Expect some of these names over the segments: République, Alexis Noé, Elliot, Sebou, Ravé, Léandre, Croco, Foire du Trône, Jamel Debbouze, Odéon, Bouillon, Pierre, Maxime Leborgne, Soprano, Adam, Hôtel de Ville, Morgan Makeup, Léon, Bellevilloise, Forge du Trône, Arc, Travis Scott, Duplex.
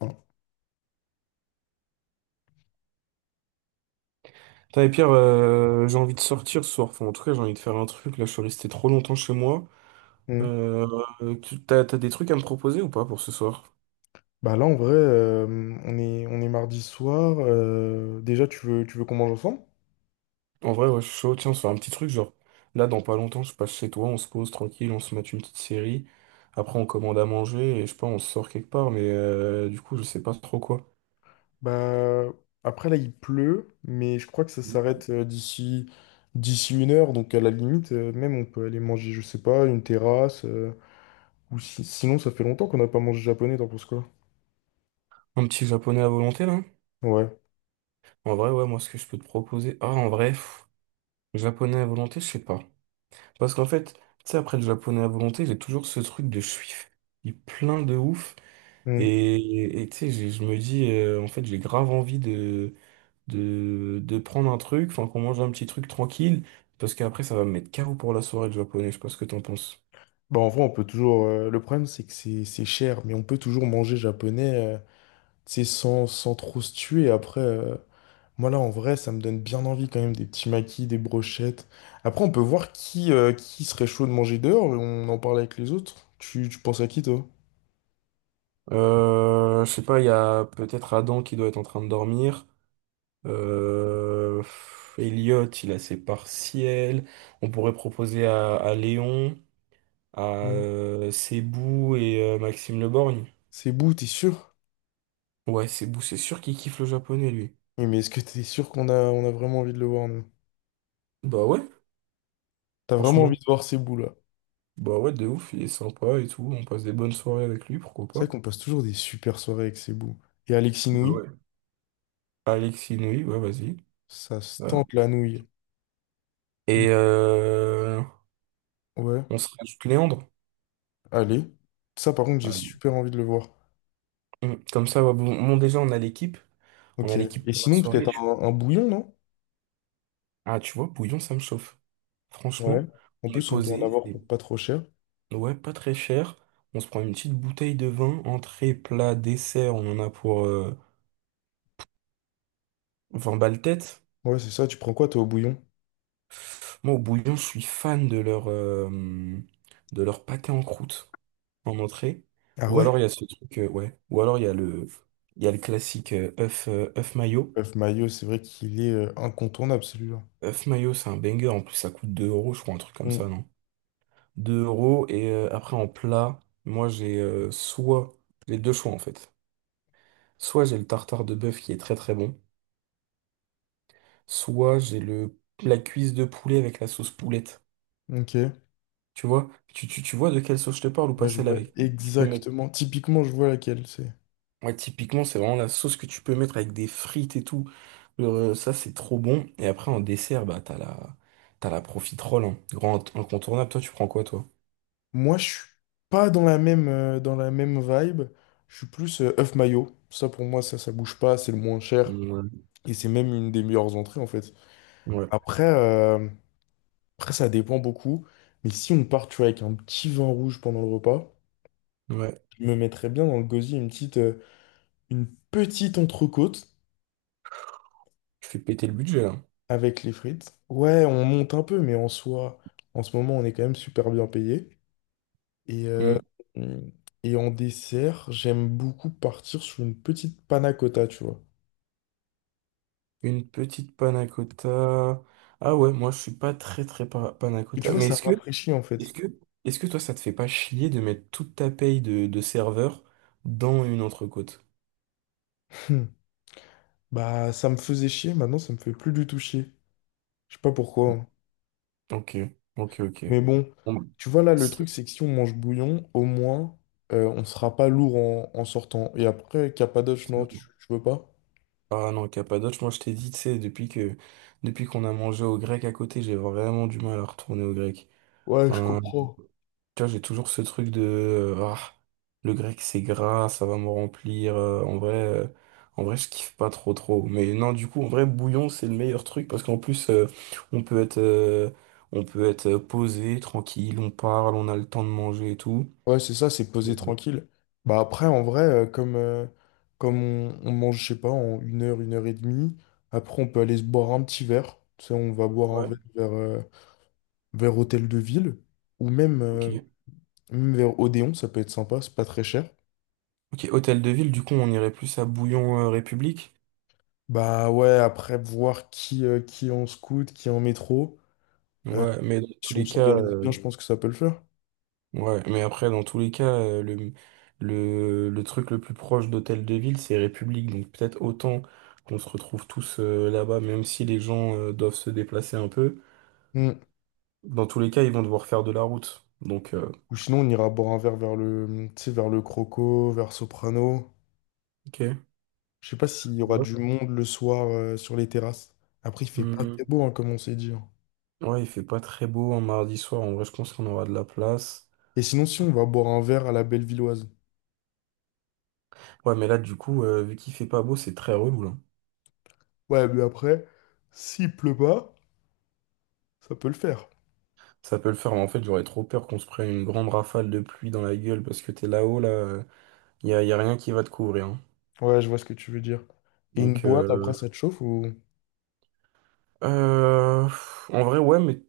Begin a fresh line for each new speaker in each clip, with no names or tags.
Voilà.
Putain, et Pierre, j'ai envie de sortir ce soir. Enfin, en tout cas, j'ai envie de faire un truc. Là, je suis resté trop longtemps chez moi.
Mm.
Euh, t'as des trucs à me proposer ou pas pour ce soir?
Là, en vrai, on est mardi soir. Déjà, tu veux qu'on mange ensemble?
En vrai, ouais, je suis chaud. Tiens, on se fait un petit truc, genre, là, dans pas longtemps, je passe chez toi, on se pose tranquille, on se met une petite série. Après, on commande à manger et je sais pas, on se sort quelque part, mais du coup, je sais pas trop quoi.
Bah, après, là, il pleut, mais je crois que ça s'arrête d'ici, d'ici une heure. Donc, à la limite, même, on peut aller manger, je sais pas, une terrasse. Ou si- Sinon, ça fait longtemps qu'on n'a pas mangé japonais, t'en penses quoi?
Un petit japonais à volonté, là?
Ouais.
En vrai, ouais, moi, ce que je peux te proposer. Ah, en vrai, pff, japonais à volonté, je sais pas. Parce qu'en fait, tu sais, après le japonais à volonté, j'ai toujours ce truc de je suis plein de ouf.
Mm.
Et tu sais, je me dis, en fait, j'ai grave envie de prendre un truc, enfin, qu'on mange un petit truc tranquille, parce qu'après, ça va me mettre carreau pour la soirée de japonais, je sais pas ce que t'en penses.
Bah, en vrai, on peut toujours. Le problème, c'est que c'est cher, mais on peut toujours manger japonais, tu sais, sans, sans trop se tuer. Après. Moi là en vrai ça me donne bien envie quand même des petits maquis, des brochettes. Après on peut voir qui serait chaud de manger dehors et on en parle avec les autres. Tu penses à qui toi?
Je sais pas, il y a peut-être Adam qui doit être en train de dormir. Elliot, il a ses partiels. On pourrait proposer à Léon, à
Mm.
Sebou et Maxime Leborgne.
Sebou, t'es sûr?
Ouais, c'est sûr qu'il kiffe le japonais, lui.
Oui mais est-ce que t'es sûr qu'on a, on a vraiment envie de le voir nous?
Bah ouais,
T'as vraiment
franchement.
envie de voir Sebou là?
Bah ouais, de ouf, il est sympa et tout. On passe des bonnes soirées avec lui, pourquoi
C'est
pas.
vrai qu'on passe toujours des super soirées avec Sebou. Et Alexis
Bah
Nouilh,
ouais. Alexis Noé, ouais, vas-y.
ça se
Ouais.
tente la nouille. Mm.
Et
Ouais,
on se rajoute Léandre.
allez. Ça par contre j'ai
Allez.
super envie de le voir.
Mm, comme ça, ouais, bon, déjà, on a l'équipe. On a
Ok.
l'équipe
Et
pour la
sinon
soirée.
peut-être un bouillon non?
Ah, tu vois, bouillon, ça me chauffe.
Ouais.
Franchement,
En
on est
plus on peut en
posé.
avoir pour pas trop cher.
Ouais, pas très cher. On se prend une petite bouteille de vin, entrée, plat, dessert. On en a pour 20 balles tête.
Ouais, c'est ça. Tu prends quoi, toi, au bouillon?
Moi, au bouillon, je suis fan de leur pâté en croûte en entrée.
Ah
Ou alors,
ouais?
il y a ce truc, ouais. Ou alors, il y a le classique œuf mayo.
Bref, mayo c'est vrai qu'il est incontournable, celui-là.
Œuf mayo, c'est un banger. En plus, ça coûte 2 euros, je crois, un truc comme ça,
Hmm.
non? 2 euros. Et après, en plat, moi, j'ai soit les deux choix, en fait. Soit j'ai le tartare de bœuf qui est très très bon. Soit j'ai le, la cuisse de poulet avec la sauce poulette.
Ok.
Tu vois? Tu vois de quelle sauce je te parle ou pas
Bah, je
celle
vois
avec? Tu peux mettre
exactement. Typiquement, je vois laquelle c'est.
Ouais, typiquement, c'est vraiment la sauce que tu peux mettre avec des frites et tout. Ça, c'est trop bon. Et après, en dessert, bah, t'as la profiterole, hein. Grand incontournable. Toi, tu prends quoi, toi?
Moi, je suis pas dans la même, dans la même vibe. Je suis plus œuf mayo. Ça, pour moi, ça bouge pas. C'est le moins cher.
Ouais.
Et c'est même une des meilleures entrées, en fait.
Ouais,
Après, ça dépend beaucoup. Mais si on part, tu vois, avec un petit vin rouge pendant le repas,
ouais.
je me mettrais bien dans le gosier une petite entrecôte.
Tu fais péter le budget, là.
Avec les frites. Ouais, on monte un peu, mais en soi, en ce moment, on est quand même super bien payé. Et, euh,
Mm.
et en dessert, j'aime beaucoup partir sur une petite panna cotta, tu vois.
Une petite panna cotta. Ah ouais, moi, je suis pas très, panna
Et tu
cotta.
vois,
Mais
ça rafraîchit en
est-ce
fait.
que, est-ce que toi, ça te fait pas chier de mettre toute ta paye de serveur dans une entrecôte?
Hmm. Bah, ça me faisait chier, maintenant, ça me fait plus du tout chier. Je sais pas pourquoi, hein.
Ok, ok.
Mais bon,
Bon, bah,
tu vois, là, le
c'est-
truc, c'est que si on mange bouillon, au moins, on sera pas lourd en, en sortant. Et après, capadoche, non, tu veux pas?
Ah non, Cappadoce, moi je t'ai dit, tu sais, depuis qu'on a mangé au grec à côté, j'ai vraiment du mal à retourner au grec.
Ouais, je
Enfin,
comprends.
tu vois, j'ai toujours ce truc de ah, le grec c'est gras, ça va me remplir. En vrai, je kiffe pas trop trop. Mais non, du coup, en vrai, bouillon, c'est le meilleur truc parce qu'en plus, on peut être posé, tranquille, on parle, on a le temps de manger et tout.
Ouais, c'est ça, c'est poser
Mhm.
tranquille. Bah après, en vrai, comme on mange, je sais pas, en une heure et demie, après on peut aller se boire un petit verre. Tu sais, on va boire un
Ouais,
verre vers, vers Hôtel de Ville ou même,
ok.
même vers Odéon, ça peut être sympa, c'est pas très cher.
Ok, hôtel de ville, du coup, on irait plus à Bouillon République.
Bah ouais, après voir qui est en scoot, qui est en métro. euh,
Ouais, mais dans tous
si on
les cas.
s'organise bien, je pense que ça peut le faire.
Ouais, mais après, dans tous les cas, le truc le plus proche d'Hôtel de Ville, c'est République. Donc peut-être autant qu'on se retrouve tous là-bas, même si les gens doivent se déplacer un peu.
Mm.
Dans tous les cas, ils vont devoir faire de la route. Donc,
Ou sinon, on ira boire un verre vers le, tu sais, vers le Croco, vers Soprano.
ok.
Je sais pas s'il y aura
Ouais.
du monde le soir sur les terrasses. Après, il fait pas très
Mhm.
beau, hein, comme on s'est dit, hein.
Ouais, il fait pas très beau un mardi soir. En vrai, je pense qu'on aura de la place.
Et sinon, si on va boire un verre à la Bellevilloise.
Ouais, mais là, du coup, vu qu'il fait pas beau, c'est très relou, là.
Ouais, mais après, s'il pleut pas, ça peut le faire.
Ça peut le faire, mais en fait, j'aurais trop peur qu'on se prenne une grande rafale de pluie dans la gueule parce que t'es là-haut, là. Y a rien qui va te couvrir, hein.
Ouais, je vois ce que tu veux dire. Et une
Donc,
boîte, après, ça te chauffe ou...
Euh, en vrai, ouais, mais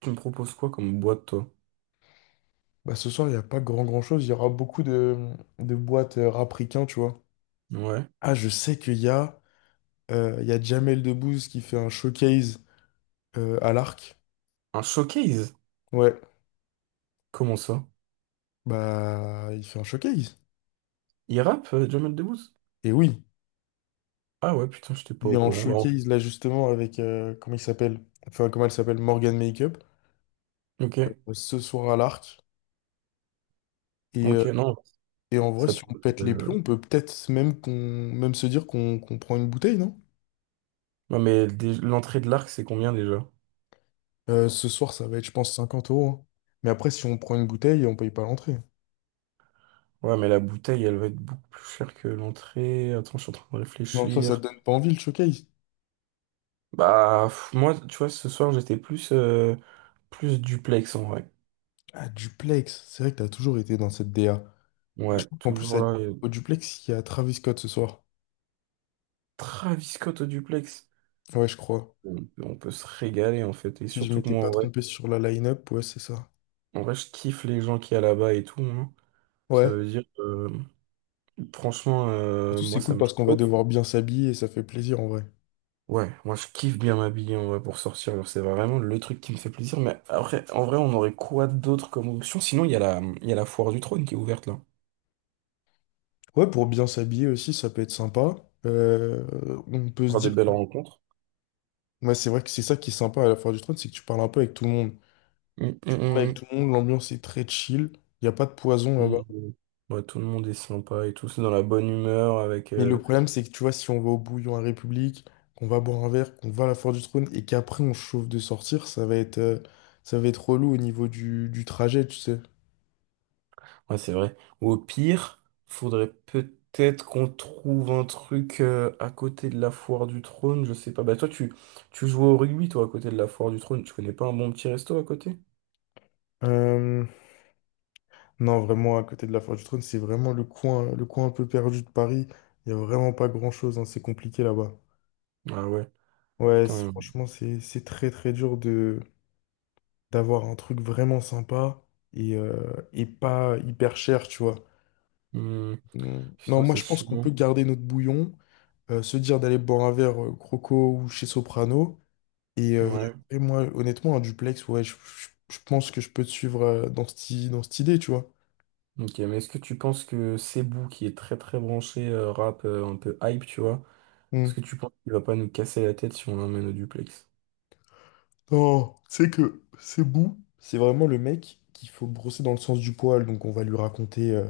tu me proposes quoi comme boîte, toi?
Bah, ce soir, il n'y a pas grand chose. Il y aura beaucoup de boîtes rap ricain, tu vois.
Ouais.
Ah, je sais qu'il y a, il y a Jamel Debbouze qui fait un showcase à l'Arc.
Un showcase?
Ouais,
Comment ça?
bah, il fait un showcase.
Il rappe, Jamel Debbouze?
Et oui.
Ah ouais, putain, j'étais pas
Il est
au
en
courant.
showcase là justement avec, comment il s'appelle? Enfin, comment elle s'appelle? Morgan Makeup,
Bah, ok,
ce soir à l'Arc. Et,
ok,
euh,
non,
et en vrai,
ça
si
peut
on pète
être,
les plombs, on peut peut-être même se dire qu'on prend une bouteille, non?
Non, mais l'entrée de l'arc, c'est combien déjà?
Ce soir, ça va être, je pense, 50 euros, hein. Mais après, si on prend une bouteille, on paye pas l'entrée.
Ouais, mais la bouteille, elle va être beaucoup plus chère que l'entrée. Attends, je suis en train de
Mais en soi, ça
réfléchir.
te donne pas envie le showcase.
Bah, pff, moi, tu vois, ce soir, plus duplex, en vrai.
Ah, Duplex, c'est vrai que t'as toujours été dans cette DA. Bah,
Ouais,
je crois qu'en plus,
toujours
à-
là.
au Duplex, il y a Travis Scott ce soir.
Travis Scott au duplex.
Ouais, je crois.
On peut se régaler en fait. Et
Si je
surtout que
m'étais pas
moi,
trompé sur la line-up, ouais, c'est ça.
en vrai, je kiffe les gens qui y a là-bas et tout, hein. Ça
Ouais.
veut dire, franchement,
Surtout,
moi,
c'est
ça
cool
me
parce qu'on va
chauffe.
devoir bien s'habiller et ça fait plaisir en vrai.
Ouais, moi, je kiffe bien m'habiller en vrai pour sortir. Genre, c'est vraiment le truc qui me fait plaisir. Mais après, en vrai, on aurait quoi d'autre comme option? Sinon, il y a la foire du trône qui est ouverte là.
Ouais, pour bien s'habiller aussi, ça peut être sympa. Euh, on peut se
Il des
dire
belles
qu'on...
rencontres.
Ouais, c'est vrai que c'est ça qui est sympa à la foire du trône, c'est que tu parles un peu avec tout le monde.
Mm,
Tu parles avec
mm,
tout le monde, l'ambiance est très chill, il n'y a pas de poison
mm.
là-bas.
Mm. Ouais, tout le monde est sympa et tout. C'est dans la bonne humeur avec.
Mais le problème, c'est que tu vois, si on va au Bouillon à République, qu'on va boire un verre, qu'on va à la foire du trône et qu'après on se chauffe de sortir, ça va être relou au niveau du trajet, tu sais.
Ouais, c'est vrai. Ou au pire, faudrait peut-être qu'on trouve un truc à côté de la foire du trône, je sais pas. Bah tu joues au rugby, toi, à côté de la foire du trône. Tu connais pas un bon petit resto à côté?
Euh, Non, vraiment, à côté de la Forge du Trône, c'est vraiment le coin un peu perdu de Paris. Il n'y a vraiment pas grand-chose, hein, c'est compliqué là-bas.
Ah ouais,
Ouais,
putain.
franchement, c'est très très dur de d'avoir un truc vraiment sympa et pas hyper cher, tu vois.
Hmm,
Mm. Non,
putain,
moi
c'est
je pense qu'on
chiant.
peut garder notre bouillon, se dire d'aller boire un verre Croco ou chez Soprano. Et, euh,
Ouais.
et moi, honnêtement, un duplex, ouais, je pense que je peux te suivre dans cette, dans cette idée, tu vois.
Ok, mais est-ce que tu penses que Cebu, qui est très très branché rap, un peu hype, tu vois, est-ce
Mm.
que tu penses qu'il va pas nous casser la tête si on l'emmène au duplex?
Non, c'est que c'est Sebou, c'est vraiment le mec qu'il faut brosser dans le sens du poil. Donc on va lui raconter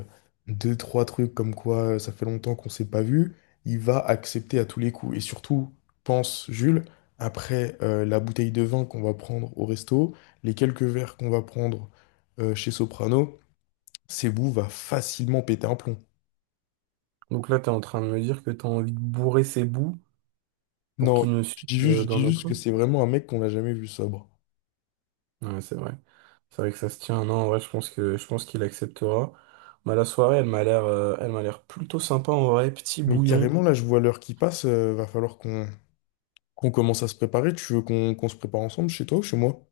deux, trois trucs comme quoi ça fait longtemps qu'on s'est pas vu. Il va accepter à tous les coups. Et surtout, pense Jules, après la bouteille de vin qu'on va prendre au resto, les quelques verres qu'on va prendre chez Soprano, Sebou va facilement péter un plomb.
Donc là, t'es en train de me dire que t'as envie de bourrer Cebu pour qu'il
Non,
nous suive
je
dans
dis
nos
juste que
plans.
c'est vraiment un mec qu'on n'a jamais vu sobre.
Ouais, c'est vrai. C'est vrai que ça se tient. Non, ouais, je pense qu'il acceptera. Bah, la soirée, elle m'a l'air plutôt sympa en vrai, petit
Mais
bouillon.
carrément, là, je vois l'heure qui passe, va falloir qu'on commence à se préparer. Tu veux qu'on se prépare ensemble chez toi ou chez moi?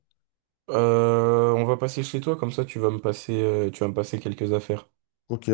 On va passer chez toi, comme ça tu vas me passer quelques affaires.
Ok,